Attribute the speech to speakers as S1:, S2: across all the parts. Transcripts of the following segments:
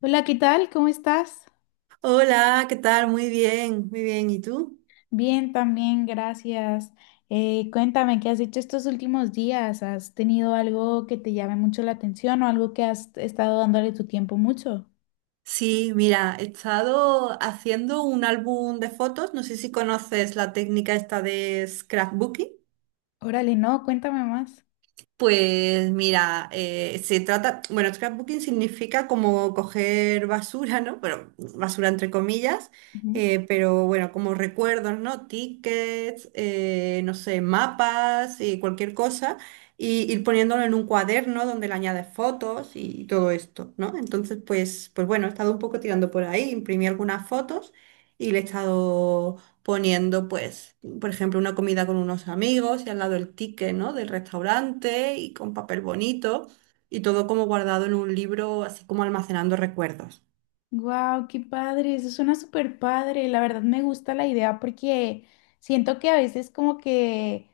S1: Hola, ¿qué tal? ¿Cómo estás?
S2: Hola, ¿qué tal? Muy bien, muy bien. ¿Y tú?
S1: Bien, también, gracias. Cuéntame, ¿qué has hecho estos últimos días? ¿Has tenido algo que te llame mucho la atención o algo que has estado dándole tu tiempo mucho?
S2: Sí, mira, he estado haciendo un álbum de fotos. No sé si conoces la técnica esta de scrapbooking.
S1: Órale, no, cuéntame más.
S2: Pues mira, se trata, bueno, scrapbooking significa como coger basura, ¿no? Pero basura entre comillas, pero bueno, como recuerdos, ¿no? Tickets, no sé, mapas y cualquier cosa, y ir poniéndolo en un cuaderno donde le añades fotos y todo esto, ¿no? Entonces, pues, pues bueno, he estado un poco tirando por ahí, imprimí algunas fotos y le he estado poniendo, pues, por ejemplo, una comida con unos amigos y al lado el ticket, ¿no?, del restaurante y con papel bonito y todo como guardado en un libro, así como almacenando recuerdos.
S1: Wow, qué padre, eso suena súper padre. La verdad me gusta la idea porque siento que a veces como que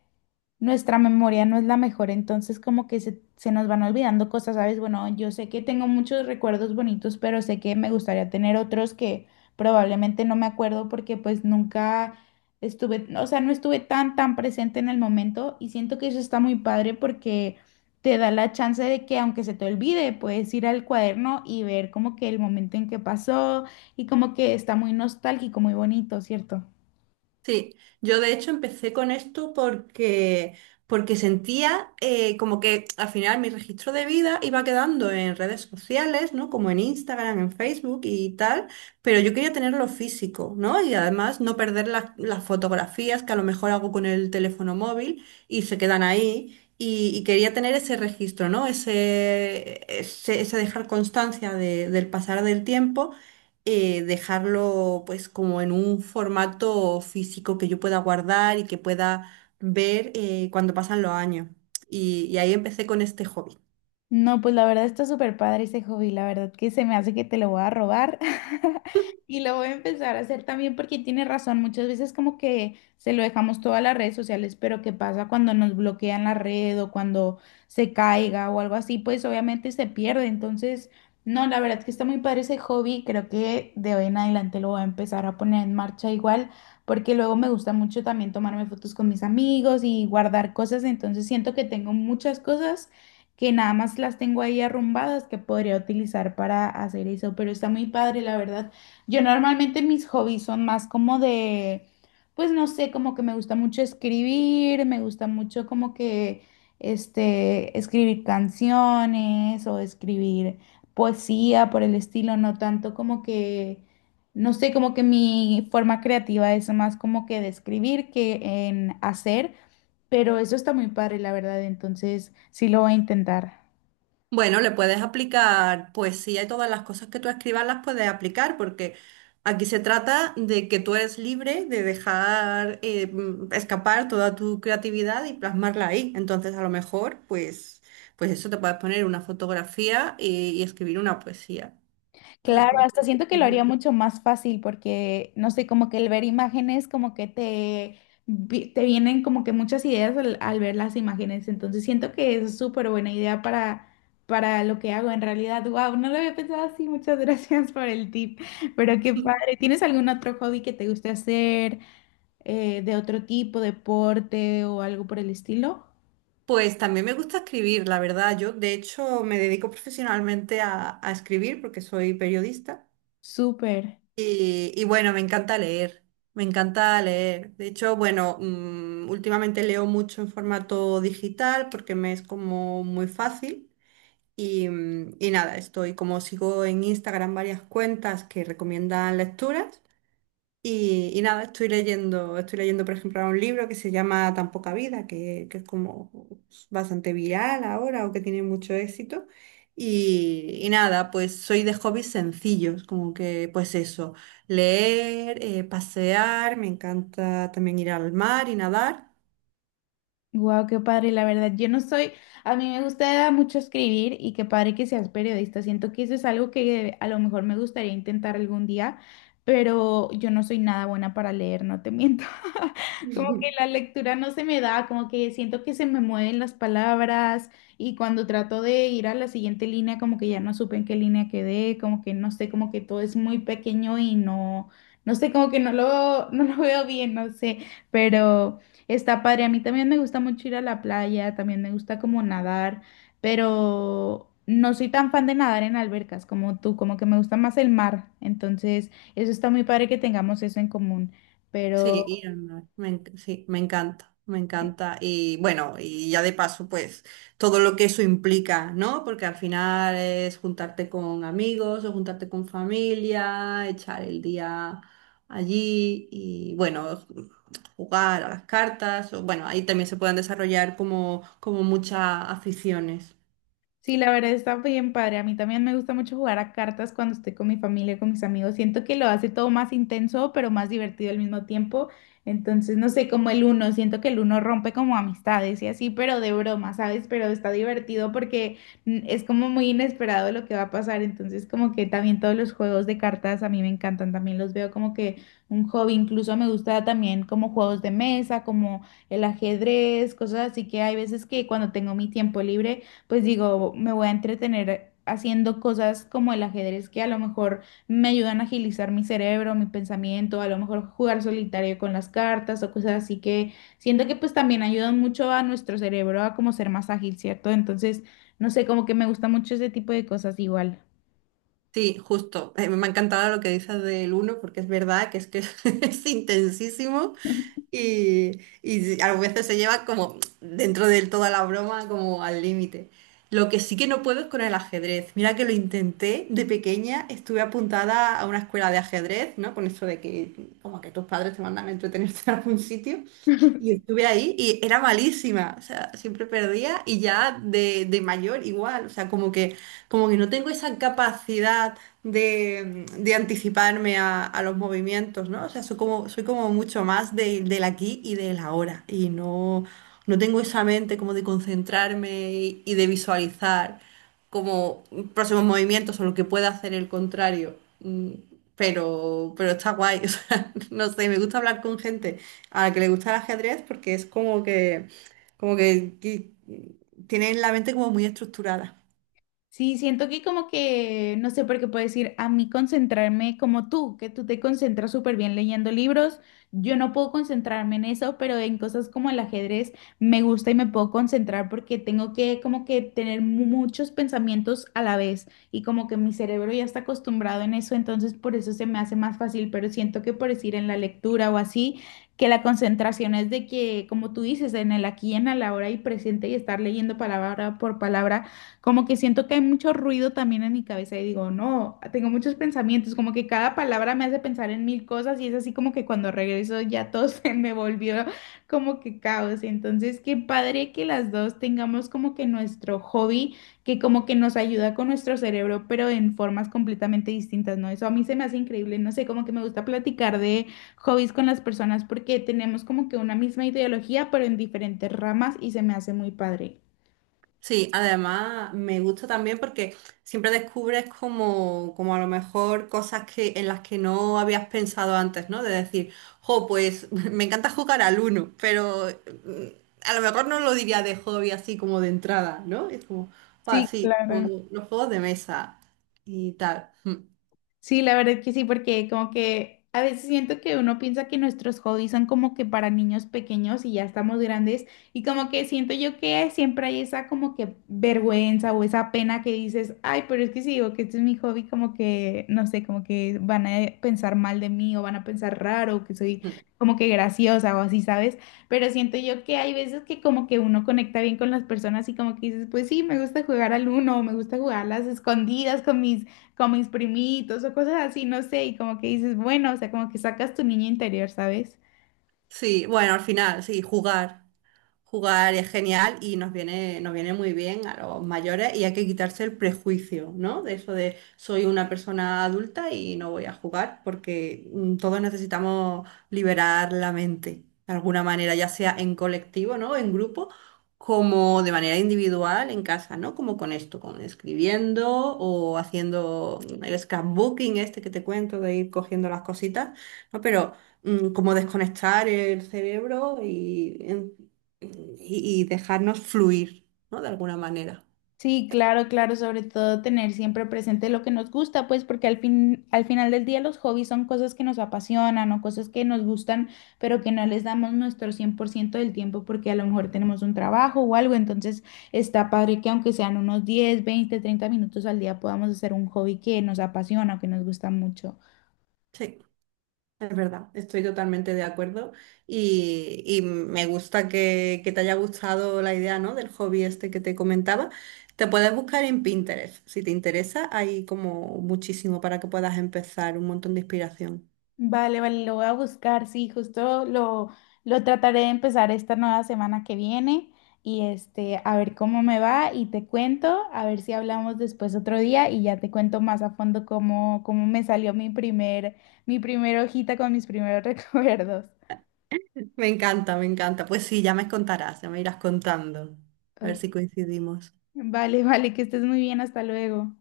S1: nuestra memoria no es la mejor, entonces como que se nos van olvidando cosas, ¿sabes? Bueno, yo sé que tengo muchos recuerdos bonitos, pero sé que me gustaría tener otros que probablemente no me acuerdo porque pues nunca estuve, o sea, no estuve tan presente en el momento y siento que eso está muy padre porque te da la chance de que aunque se te olvide, puedes ir al cuaderno y ver como que el momento en que pasó y como que está muy nostálgico, muy bonito, ¿cierto?
S2: Sí, yo de hecho empecé con esto porque sentía como que al final mi registro de vida iba quedando en redes sociales, ¿no? Como en Instagram, en Facebook y tal, pero yo quería tenerlo físico, ¿no? Y además no perder las fotografías que a lo mejor hago con el teléfono móvil y se quedan ahí. Y quería tener ese registro, ¿no? Ese dejar constancia del pasar del tiempo, dejarlo pues como en un formato físico que yo pueda guardar y que pueda ver, cuando pasan los años. Y ahí empecé con este hobby.
S1: No, pues la verdad está súper padre ese hobby, la verdad que se me hace que te lo voy a robar y lo voy a empezar a hacer también porque tiene razón, muchas veces como que se lo dejamos todas las redes sociales, pero ¿qué pasa cuando nos bloquean la red o cuando se caiga o algo así? Pues obviamente se pierde, entonces no, la verdad que está muy padre ese hobby, creo que de hoy en adelante lo voy a empezar a poner en marcha igual porque luego me gusta mucho también tomarme fotos con mis amigos y guardar cosas, entonces siento que tengo muchas cosas que nada más las tengo ahí arrumbadas que podría utilizar para hacer eso, pero está muy padre, la verdad. Yo normalmente mis hobbies son más como de, pues no sé, como que me gusta mucho escribir, me gusta mucho como que, escribir canciones o escribir poesía por el estilo, no tanto como que... No sé, como que mi forma creativa es más como que de escribir que en hacer. Pero eso está muy padre, la verdad, entonces sí lo voy a intentar.
S2: Bueno, le puedes aplicar poesía y todas las cosas que tú escribas las puedes aplicar porque aquí se trata de que tú eres libre de dejar escapar toda tu creatividad y plasmarla ahí. Entonces, a lo mejor, pues, pues eso te puedes poner una fotografía y escribir una poesía, por
S1: Claro, sí. Hasta
S2: ejemplo.
S1: siento que lo haría mucho más fácil porque, no sé, como que el ver imágenes, como que te, te vienen como que muchas ideas al ver las imágenes, entonces siento que es súper buena idea para lo que hago en realidad. Wow, no lo había pensado así, muchas gracias por el tip, pero qué padre. ¿Tienes algún otro hobby que te guste hacer de otro tipo, deporte o algo por el estilo?
S2: Pues también me gusta escribir, la verdad. Yo, de hecho, me dedico profesionalmente a escribir porque soy periodista.
S1: Súper.
S2: Y bueno, me encanta leer, me encanta leer. De hecho, bueno, últimamente leo mucho en formato digital porque me es como muy fácil. Y, y nada, estoy como sigo en Instagram varias cuentas que recomiendan lecturas. Y nada, estoy leyendo, por ejemplo, ahora un libro que se llama Tan poca vida, que es como bastante viral ahora o que tiene mucho éxito. Y nada, pues soy de hobbies sencillos, como que pues eso, leer, pasear, me encanta también ir al mar y nadar.
S1: Wow, qué padre, la verdad. Yo no soy, a mí me gusta mucho escribir y qué padre que seas periodista. Siento que eso es algo que a lo mejor me gustaría intentar algún día, pero yo no soy nada buena para leer, no te miento. Como que la lectura no se me da, como que siento que se me mueven las palabras y cuando trato de ir a la siguiente línea, como que ya no supe en qué línea quedé, como que no sé, como que todo es muy pequeño y no, no sé, como que no lo, no lo veo bien, no sé, pero... Está padre, a mí también me gusta mucho ir a la playa, también me gusta como nadar, pero no soy tan fan de nadar en albercas como tú, como que me gusta más el mar, entonces eso está muy padre que tengamos eso en común,
S2: Sí,
S1: pero
S2: ir al mar, sí, me encanta, me encanta. Y bueno, y ya de paso, pues todo lo que eso implica, ¿no? Porque al final es juntarte con amigos o juntarte con familia, echar el día allí y bueno, jugar a las cartas. O, bueno, ahí también se pueden desarrollar como muchas aficiones.
S1: sí, la verdad está bien padre. A mí también me gusta mucho jugar a cartas cuando estoy con mi familia, con mis amigos. Siento que lo hace todo más intenso, pero más divertido al mismo tiempo. Entonces, no sé, como el uno, siento que el uno rompe como amistades y así, pero de broma, ¿sabes? Pero está divertido porque es como muy inesperado lo que va a pasar. Entonces, como que también todos los juegos de cartas a mí me encantan. También los veo como que un hobby. Incluso me gusta también como juegos de mesa, como el ajedrez, cosas así que hay veces que cuando tengo mi tiempo libre pues digo, me voy a entretener haciendo cosas como el ajedrez que a lo mejor me ayudan a agilizar mi cerebro, mi pensamiento, a lo mejor jugar solitario con las cartas o cosas así que siento que pues también ayudan mucho a nuestro cerebro a como ser más ágil, ¿cierto? Entonces, no sé, como que me gusta mucho ese tipo de cosas igual.
S2: Sí, justo. Me ha encantado lo que dices del uno, porque es verdad que es que es intensísimo y a veces se lleva como dentro de toda la broma como al límite. Lo que sí que no puedo es con el ajedrez. Mira que lo intenté de pequeña, estuve apuntada a una escuela de ajedrez, ¿no? Con eso de que como que tus padres te mandan a entretenerte en algún sitio. Y estuve ahí y era malísima, o sea, siempre perdía y ya de mayor igual, o sea, como que no tengo esa capacidad de anticiparme a los movimientos, ¿no? O sea, soy como mucho más del aquí y del ahora. Y no, no tengo esa mente como de concentrarme y de visualizar como próximos movimientos o lo que pueda hacer el contrario. Pero está guay. O sea, no sé, me gusta hablar con gente a la que le gusta el ajedrez porque es como que, como que tienen la mente como muy estructurada.
S1: Sí, siento que como que, no sé por qué puedo decir, a mí concentrarme como tú, que tú te concentras súper bien leyendo libros, yo no puedo concentrarme en eso, pero en cosas como el ajedrez me gusta y me puedo concentrar porque tengo que como que tener muchos pensamientos a la vez y como que mi cerebro ya está acostumbrado en eso, entonces por eso se me hace más fácil, pero siento que por decir en la lectura o así, que la concentración es de que, como tú dices, en el aquí y en el ahora y presente y estar leyendo palabra por palabra. Como que siento que hay mucho ruido también en mi cabeza y digo, no, tengo muchos pensamientos, como que cada palabra me hace pensar en mil cosas y es así como que cuando regreso ya todo se me volvió como que caos. Entonces, qué padre que las dos tengamos como que nuestro hobby, que como que nos ayuda con nuestro cerebro, pero en formas completamente distintas, ¿no? Eso a mí se me hace increíble, no sé, como que me gusta platicar de hobbies con las personas porque tenemos como que una misma ideología, pero en diferentes ramas y se me hace muy padre.
S2: Sí, además me gusta también porque siempre descubres como, como a lo mejor cosas que, en las que no habías pensado antes, ¿no? De decir, jo, pues me encanta jugar al uno, pero mm, a lo mejor no lo diría de hobby así como de entrada, ¿no? Es como, pa,
S1: Sí,
S2: sí,
S1: claro.
S2: como los juegos de mesa y tal.
S1: Sí, la verdad que sí, porque como que a veces siento que uno piensa que nuestros hobbies son como que para niños pequeños y ya estamos grandes y como que siento yo que siempre hay esa como que vergüenza o esa pena que dices, ay, pero es que si digo que este es mi hobby, como que, no sé, como que van a pensar mal de mí o van a pensar raro, que soy
S2: Mm.
S1: como que graciosa o así, ¿sabes? Pero siento yo que hay veces que como que uno conecta bien con las personas y como que dices, pues sí, me gusta jugar al uno, o me gusta jugar a las escondidas con mis primitos o cosas así, no sé, y como que dices, bueno, o sea, como que sacas tu niño interior, ¿sabes?
S2: Sí, bueno, al final, sí, jugar. Jugar es genial y nos viene muy bien a los mayores y hay que quitarse el prejuicio, ¿no? De eso de soy una persona adulta y no voy a jugar, porque todos necesitamos liberar la mente de alguna manera, ya sea en colectivo, ¿no?, en grupo, como de manera individual en casa, ¿no? Como con esto, con escribiendo o haciendo el scrapbooking este que te cuento de ir cogiendo las cositas, ¿no? Pero como desconectar el cerebro eh, y dejarnos fluir, ¿no? De alguna manera.
S1: Sí, claro, claro, sobre todo tener siempre presente lo que nos gusta, pues porque al fin, al final del día los hobbies son cosas que nos apasionan o cosas que nos gustan, pero que no les damos nuestro 100% del tiempo porque a lo mejor tenemos un trabajo o algo, entonces está padre que aunque sean unos 10, 20, 30 minutos al día podamos hacer un hobby que nos apasiona o que nos gusta mucho.
S2: Sí, es verdad, estoy totalmente de acuerdo y me gusta que te haya gustado la idea, ¿no? Del hobby este que te comentaba. Te puedes buscar en Pinterest, si te interesa, hay como muchísimo para que puedas empezar, un montón de inspiración.
S1: Vale, vale, lo voy a buscar, sí, justo lo trataré de empezar esta nueva semana que viene y a ver cómo me va y te cuento, a ver si hablamos después otro día y ya te cuento más a fondo cómo, cómo me salió mi primer, mi primera hojita con mis primeros recuerdos.
S2: Me encanta, me encanta. Pues sí, ya me contarás, ya me irás contando. A ver
S1: Ok.
S2: si coincidimos.
S1: Vale, vale, que estés muy bien, hasta luego.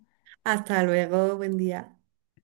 S2: Hasta luego, buen día.